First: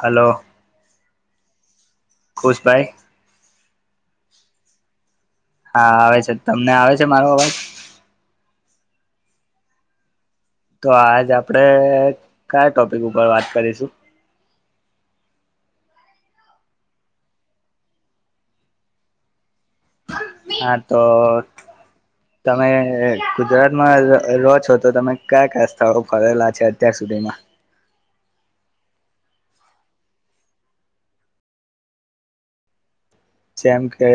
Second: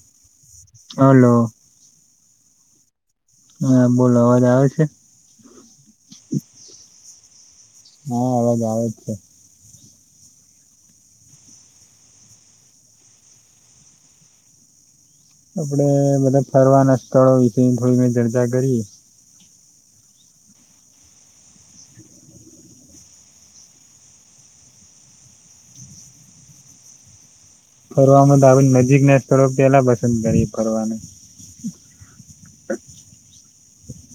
Hello. Hello. ખુશભાઈ. હા બોલો અવાજ આવે છે? હા આવે છે તમને આવે છે મારો અવાજ? હા અવાજ આવે જ છે તો આજ આપડે કયા ટોપિક ઉપર વાત કરીશું? આપડે બધા ફરવાના સ્થળો વિશે થોડી ઘઈ ચર્ચા કરીએ. હા તો તમે ગુજરાતમાં રહો છો તો તમે કયા કયા સ્થળો ફરેલા છો અત્યાર સુધીમાં? ફરવામાં તો આ બાજુ નજીક ના સ્થળ પેલા પસંદ કરીએ ફરવાનું‌‌. જેમ કે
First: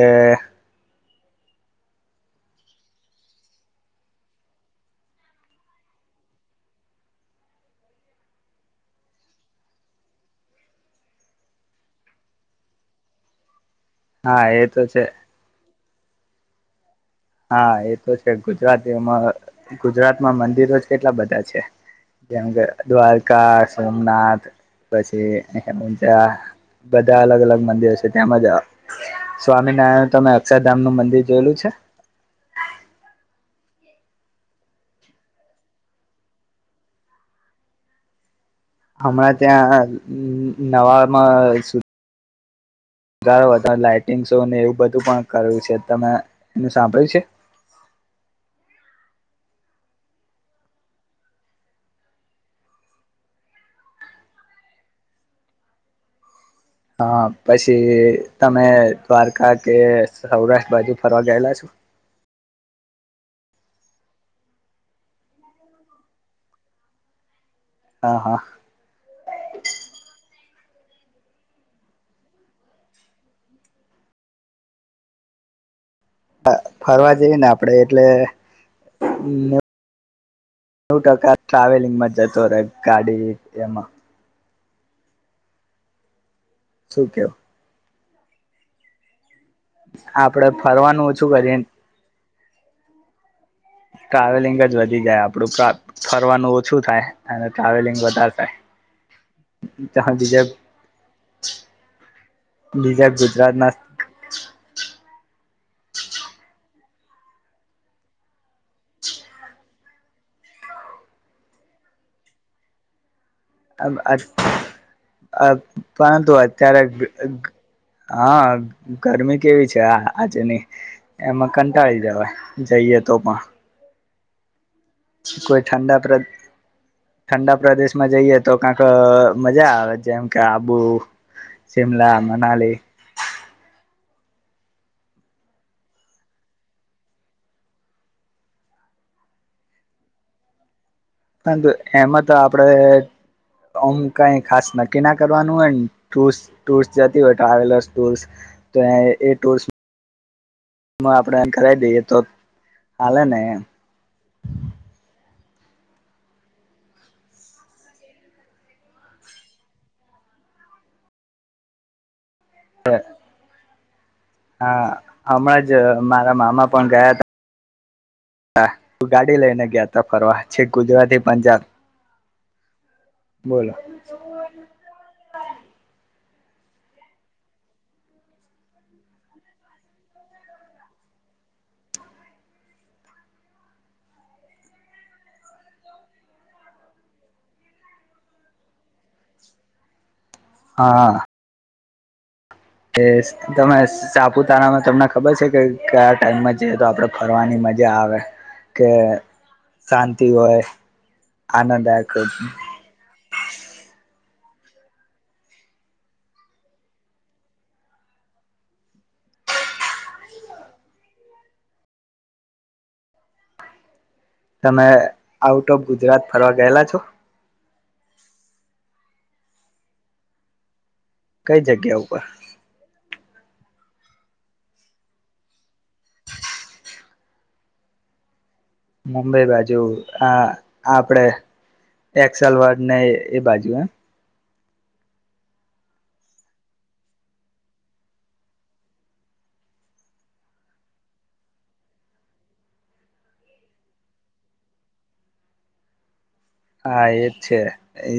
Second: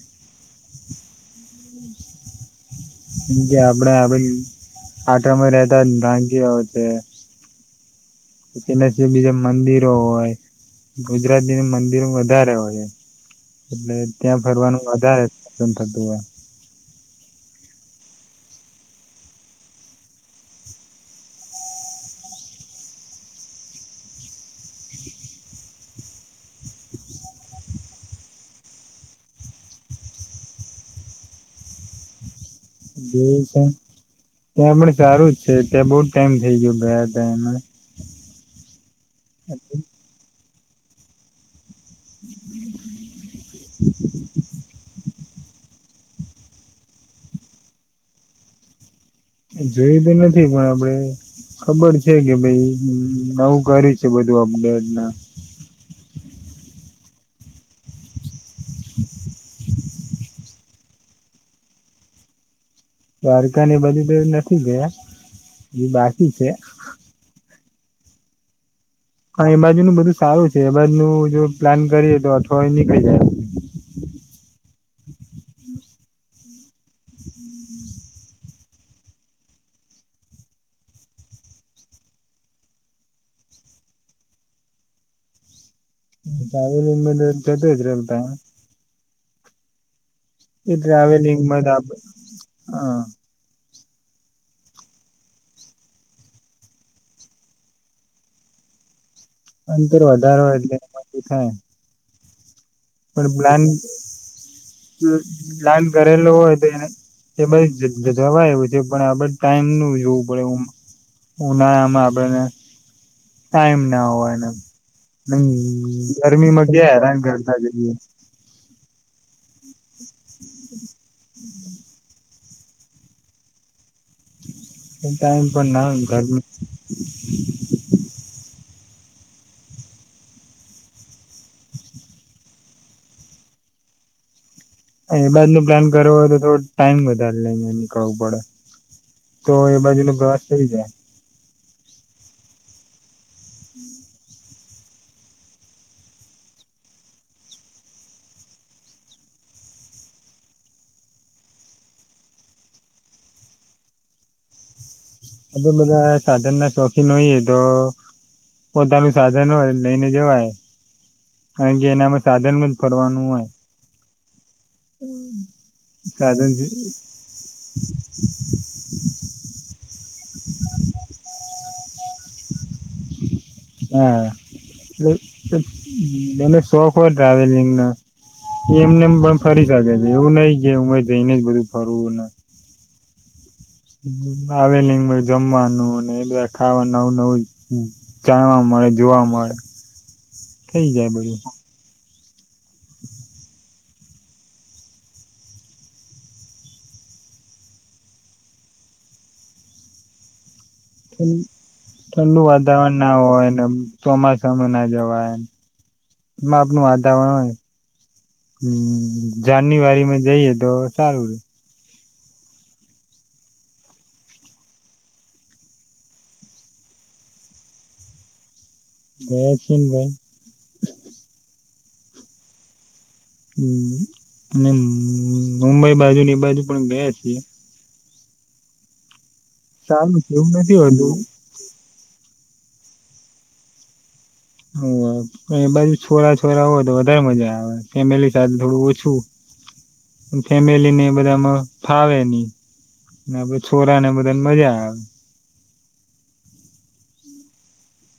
કેમ કે આપણે આ બાજુ પાટણમાં રહેતા હો છે, તેના બીજા મંદિરો હોય ગુજરાતી મંદિરો વધારે હોય. એટલે ત્યાં હા એ તો ફરવાનું છે વધારે થતું હોય. હા એ તો છે, ગુજરાતીમાં ગુજરાતમાં મંદિરો જ કેટલા બધા છે, જેમ કે દ્વારકા, સોમનાથ પછી ઊંઝા બધા અલગ અલગ મંદિરો છે, તેમ જ સ્વામિનારાયણનુ તમે અક્ષરધામનું મંદિર જોયેલું છે? જોયુ છે, ને ત્યાં પણ સારું જ છે, ત્યાં બહુ જ ટાઈમ થઇ ગયો ગયા હતા એમાં. હમણાં ત્યાં નવામાં શું હમ. વધારે લાાઈટિંગ શૉ ને એવું બધું પણ કરેલુ છે તમે એનું સાંભળ્યું છે? જોયું તો નથી પણ આપણે ખબર છે કે ભાઈ નવું કરે છે બધું અપડેટ ને હા પછી તમે દ્વારકા કે સૌરાષ્ટ્ર બાજુ ફરવા ગયેલા છો? દ્વારકા ને બધું તો નથી ગયા, એ બાકી છે. હા હા. પણ એ બાજુ નું બધું સારું એ બાજુનું જો પ્લાન કરીએ તો અઠવાડિયુ નીકળી જાય. ફરવા જઈ ને આપણે એટલે, નવ ટકા ટ્રાવેલિંગમાં જતો રહે ગાડી એમાં. ટ્રાવેલિંગ શું માં તો કેવું જતો જ રવ હ. આપણે ફરવાનું ઓછું કરીએ. ટ્રાવેલિંગમાં તો આપ હા. ટ્રાવેલિંગ જ વધી જાય આપણું ફરવાનું ઓછું થાય અને ટ્રાવેલિંગ વધારે થાય. અંતર બીજા વધારો એટલે એ બધું થાય. બીજા પણ ગુજરાત પ્લાન ના.. પ્લાન કરેલો હોય તો એ એ બાજુ જવા જેવું છે. પણ આપણે ટાઈમ નું જોવું પડે. ઉનાળામાં આપણને.. ટાઈમ ના હોયને. પરંતુ ગરમીમાં અત્યારે [unintelligible] હેરાન.. હા.. ગરમી કેવી.. આજે નહી એમાં કંટાળી જવાય જઈએ તો પણ ટાઈમ કોઈ પણ ના હોય ઠંડા ને ઘરમા... કંઈક મજા આવે. જેમ કે આબુ, શિમલા, મનાલી એ બાજુ ન પ્લાન કરવો હોય તો થોડો ટાઈમ વધારે લઇને નીકળવું પડે. તો એ બાજુ નો પ્રવાસ થઇ જાય.. પરંતુ એમાં તો આપણે આમ્ કંઈ ખાસ નક્કી ના કરવાનું હોય ને. ટુર્સ ટુર્સ જતી હોય ટ્રાવેલર્સ ટુર્સ તો એ ટુર્સ માં આપણે કરાવી દઈએ તો હાલે ને એમ... હવે, બધા સાધન ના શોખીન હોયએ તો પોતાનું સાધન હોય લઈને જવાય.. કારણકે એનામાં... સાધનમા જ ફરવાનું હોય. હા હમણાં જ મારા સાધન મામા પણ ગયા હતા હા તું ગાડી લઈને ગયા ત ફરવા છે ગુજરાતી પંજાબ બોલો હા મને શોખ હોય ટ્રાવેલિંગ ન એમને એ પણ ફરી શકે છે એવું નહ કે હુંરે જઈને જ બધું ફરવું ને આવેલી જમવાનું અને બધા ખાવાનું નવું નવું જાણવા મળે જોવા મળે થઈ જાય બધું કે તમે સાપુતારામાં તમને ખબર છે કે કયા ટાઈમમાં જઈએ તો આપડે ફરવાની મજા આવે કે શાંતિ હોય આનંદદાયક ઠંડુ હોય. વાતાવરણ ના હોય ચોમાસું ના જવાય માપનું વાતાવરણ હોય હમ જાન્યુઆરીમાં જઈએ તો સારું ર તમે આઉટ ઓફ ગુજરાત ફરવા ગયેલા છો હે છન ભાઈ કઈ જગ્યા ઉપર હમ અને મુંબઈ બાજુ ની બાજુ પણ ગયા છીએ હમ ઈ બાજુ સારું છે આ એવું નથી હોતું આપડે એકસલ વા ન એ બાજુ હ ઓ બાધુ છોરા છોરા હોય તો વધારે મજા આવે ફેમિલી સાથે થોડું ઓછું પણ ફેમિલી ને બધામાં ફાવે નહ છોરા ને બધાને મજા આવે હા એજ છે એ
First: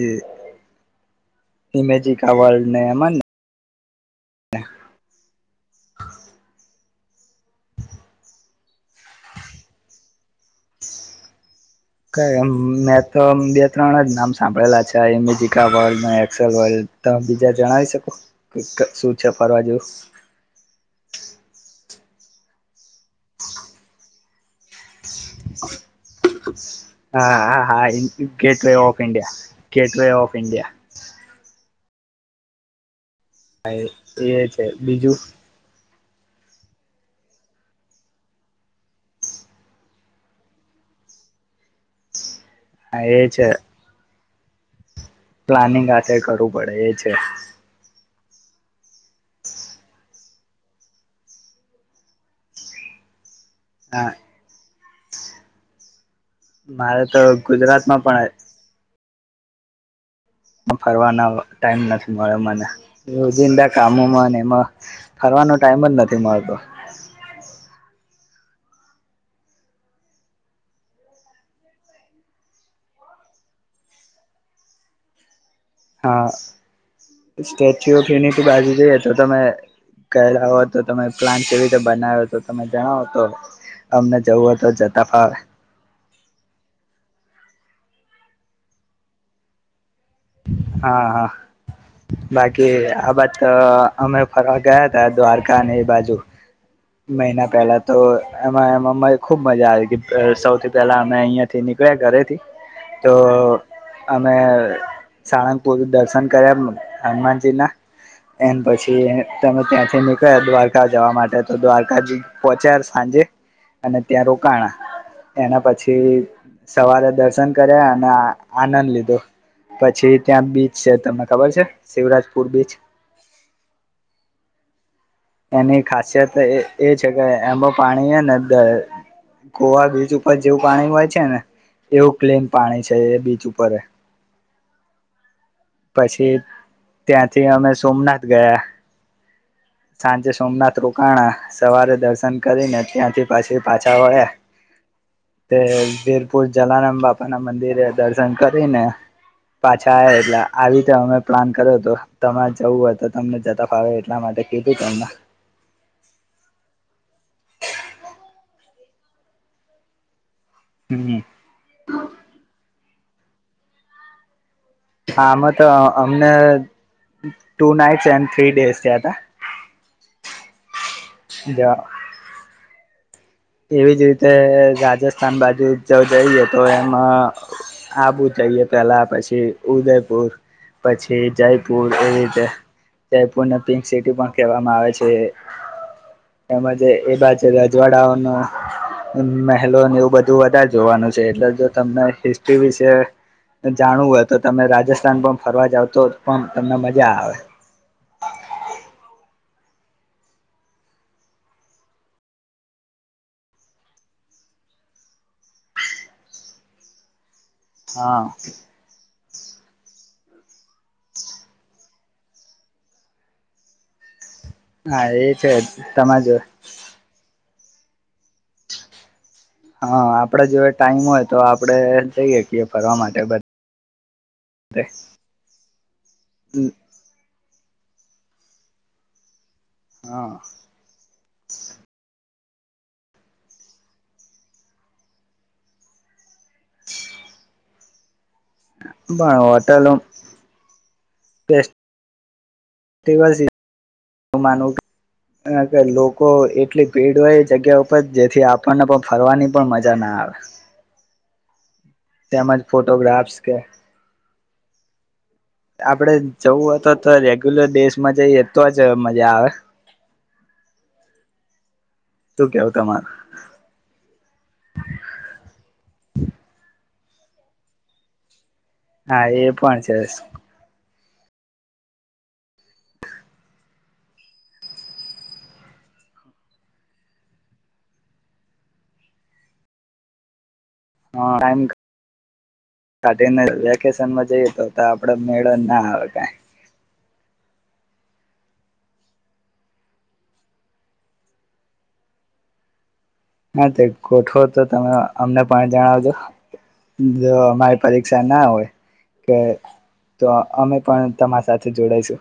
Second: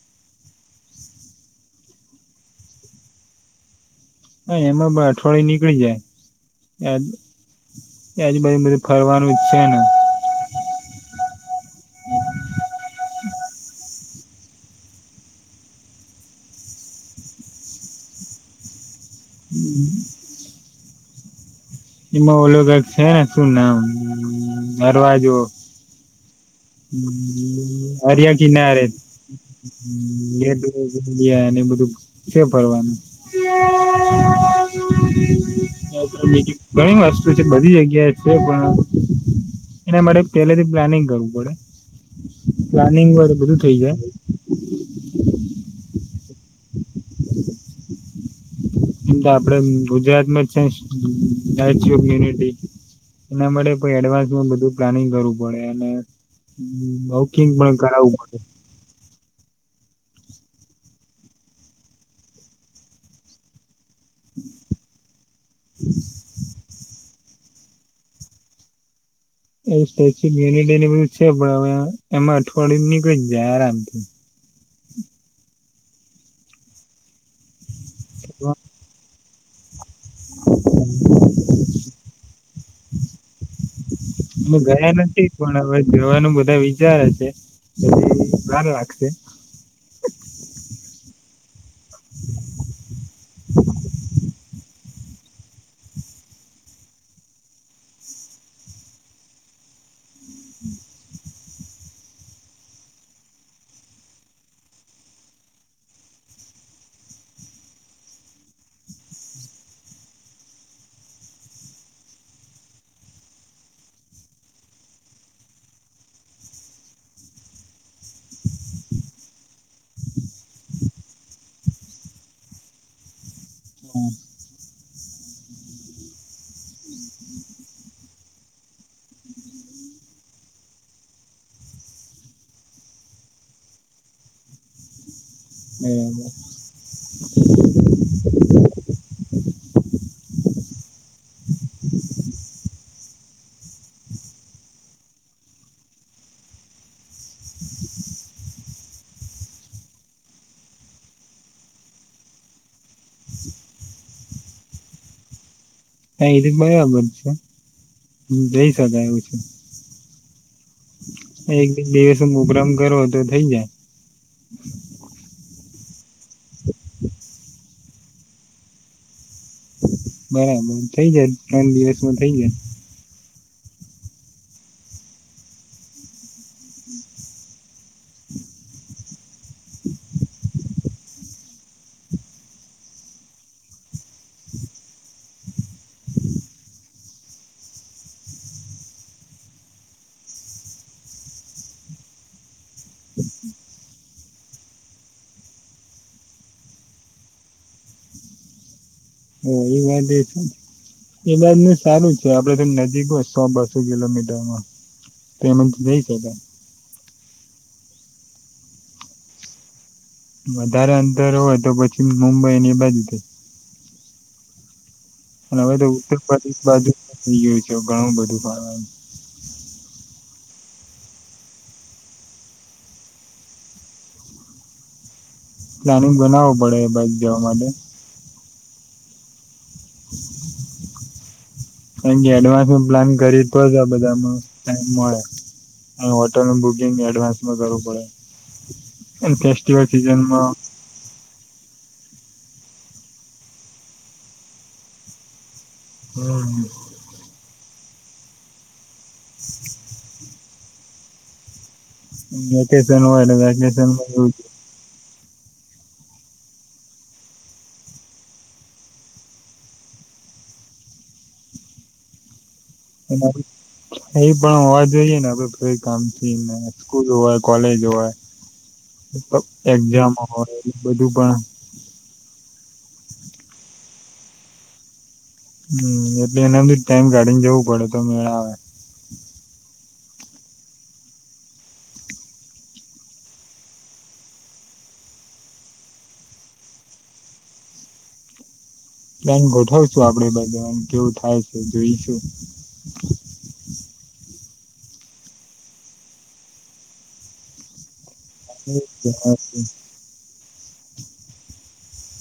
ઇમેજિક આ વર્લ્ડ ને એમાં ને હા એમાં બઠ થોડી નીકળી જાય આજુબજુ બધું ફરવાનું છે ને કમ મેં તો બે ત્રણ જ નામ સાંભળેલા છે એમેજીિકા વર્લ્ડ એક્સેલ વર્લ્ડ તમે બીજા જણાવી શકો શ છ ફરવાજ નિમ ઓળગ છે ને શું નામ અરવાજુ હા હા હા હરિયા ગેટ વે કિનારે of India gateway of A India બધું કે ફરવાનું હા એ છે બીજું ઘણી વસ્તુ છે બધી જગ્યાએ છે પણ એના માટે પહેલેથી પ્લાનિંગ કરવું પડે હા પ્લાનિંગ એ વાર છે બધું થઇ જાય પ્લાનિંગ આ કરું પડે છે એમ તો આપડે ગુજરાતમાં જ છે સ્ટેચ્યુ ઓફ યુનિટી એના માટે કોઈ હા એડવાન્સમાં બધું પ્લાનિંગ કરવું પડે અને મારે તો બુકિંગ પણ ગુજરાતમાં કરાવવું પડે પણ ફરવાના ટાઈમ નથી મળ્યો મને કામોમાં એમાં ફરવાનો ટાઈમ જ નથી મળતો એ સ્ટેચ્યુ ઓફ યુનિટીને બધું છે પણ હવે એમાં અઠવાડિય નીકળી જાય આરામથી હા સ ઓ ખેણી થી બાજુ જ તમે ગણલા હો તો તમે પ્લાન કેવી રીતે બનાવ્યો તો તમે જણાવો તો અમને જવું અમે હો તો ગયા જતા નથી ફાવે એ ભ [inaudible] લખશે હા હા બાકી આ વાત અમે ફરવા ગયા તા દ્વારકા અને એ બાજુ મહિના પહેલા તો એમાં એ ખુબ મજા આવી સૌથી પહેલા અમે અહિયાંથી નીકળ્યા ઘરેથી તો અમે સાણંદ પુર દર્શન કર્યા હનુમાનજી ના એ પછી તમે ત્યાંથી નીકળ્યા દ્વારકા જવા માટે તો દ્વારકા જ પહોચ્યા સાંજે અને ત્યાં રોકાણા એના પછી સવારે દર્શન કર્યા અને આનંદ લીધો. પછી ત્યાં બીચ છે તમને ખબર છે શિવરાજપુર બીચ હમ એની ખાસિયત એ છે કે એમાં પાણી છે ને ગોવા બીચ ઉપર જેવું પાણી હોય છે ને એવું ક્લીન પાણી છે એ બીચ ઉપરે પછી ત્યાંથી અમે સોમનાથ ગયા. સાંજે સોમનાથ રો કાણા સવારે દર્શન કરીને, ત્યાંથી પાછી પાછા વળ્યા તે વીરપુર જલારામ બાપા ના મંદિરે દર્શન કરીને પાછા આવે એટલે આવી રીતે અમે પ્લાન કર્યો હતો તમારે જવું હોય તો તમને જતા ફાવે એટલા માટે એતો ત હા એ તો બરાબર છે હ જઈ શકે એવું છે. હમ એક બે હ પ્રોગ્રામ કરો થઈ જાય. હા આમાં તો અમને two nights and three days થયા હતા. બરાબર. થઇ જાય ત્રણ દિવસમાં થઇ જાય. એવીજ રીતે રાજસ્થાન બાજુ જો જઈએ તો એમાં આવુ જઈએ પહેલા પછી કે ઉદયપુર પછી જયપુર એ રીતે જયપુરને પિંક સિટી પણ કહેવામાં આવે છે એજ એ બા છે રાજજવાડા મહેલો એવું બધું વધધા જોવાનું છે એટલે જો તમને વિશે જાણવું હત તો તમે રાજસ્થાન પણ ફરવા જાવ તો પણ તમને મજા આવે. ઓ એ વાત એ એ વાતનું સારું છે આપડે તો નજીક હો સો બસો કિલોમીટરમાં તો એમ જઈ શકાય. હા. વધારે અંતર હોય તો પછી. મુુંબઈ અને એ બાજ હા એ છે અને હવે તો ઉત્તર તમારે જો પ્રદેશ બાજુ થઈ ગયું છે. જો ઘણું બધું ફરવા હા આપડે જો ટાઈમ હોય તો આપડે જઈ હકીએ ફરવા માટે બધા પ્લાનિંગ બનાવવું પડે બાક જવા માટે હા ક કે એડવાન્સ ન પ્લાન કરી તો જ આ બધામાં ટાઈમ મળે હોટલનું બુકિંગ એડવાન્સમાં કરવું પડે અને ફેસ્ટિવલ બણોટેાલું સિઝનમાં [inaudible] [inaudible] કે લોકો એટલી ભીડ હોય એ જગ્યા ઉપ જેથી આપણને ફરવાની પણ મજા ના આવે તેમજ ફોટોગ્રાફ્સ કે આપડે [inaudible] જવું તો તો રેગ્યુલર દેશમાં જઈ એતો જ મજા આવે [inaudible] તમારું એ પણ હોવા જોઈએ ને આપ કામ છ સ્કૂલ હોય કોલેજ હોય હા એ પણ છે [inaudible] બધું પણ [inaudible] હમ એટલે એનાધ ટાઈમ કાઢીને જવું પડે તો મેળ આવે હા ટમ [unintelligible] કાઢને વેકેશનમાં જઈએ તો આપડે મેળો ના આવે કઈ એ ગોઠવશું આપડે બધું કેવું થાય છે જોઈશું હા તે ગોઠવો તો તમે અમને પણ જણાવજો જો અમારી પરીા ના હોય કે તો અમે પણ તમારા સાથે જોડાાય છે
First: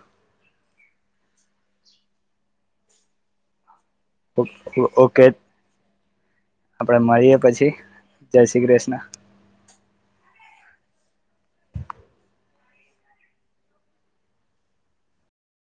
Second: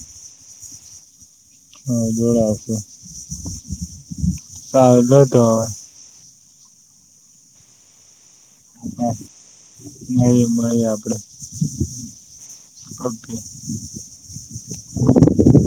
[inaudible] ઓકે [inaudible] આપડે મળરીએ પછી જય શ્રી કૃષ્ણ [inaudible] [inaudible]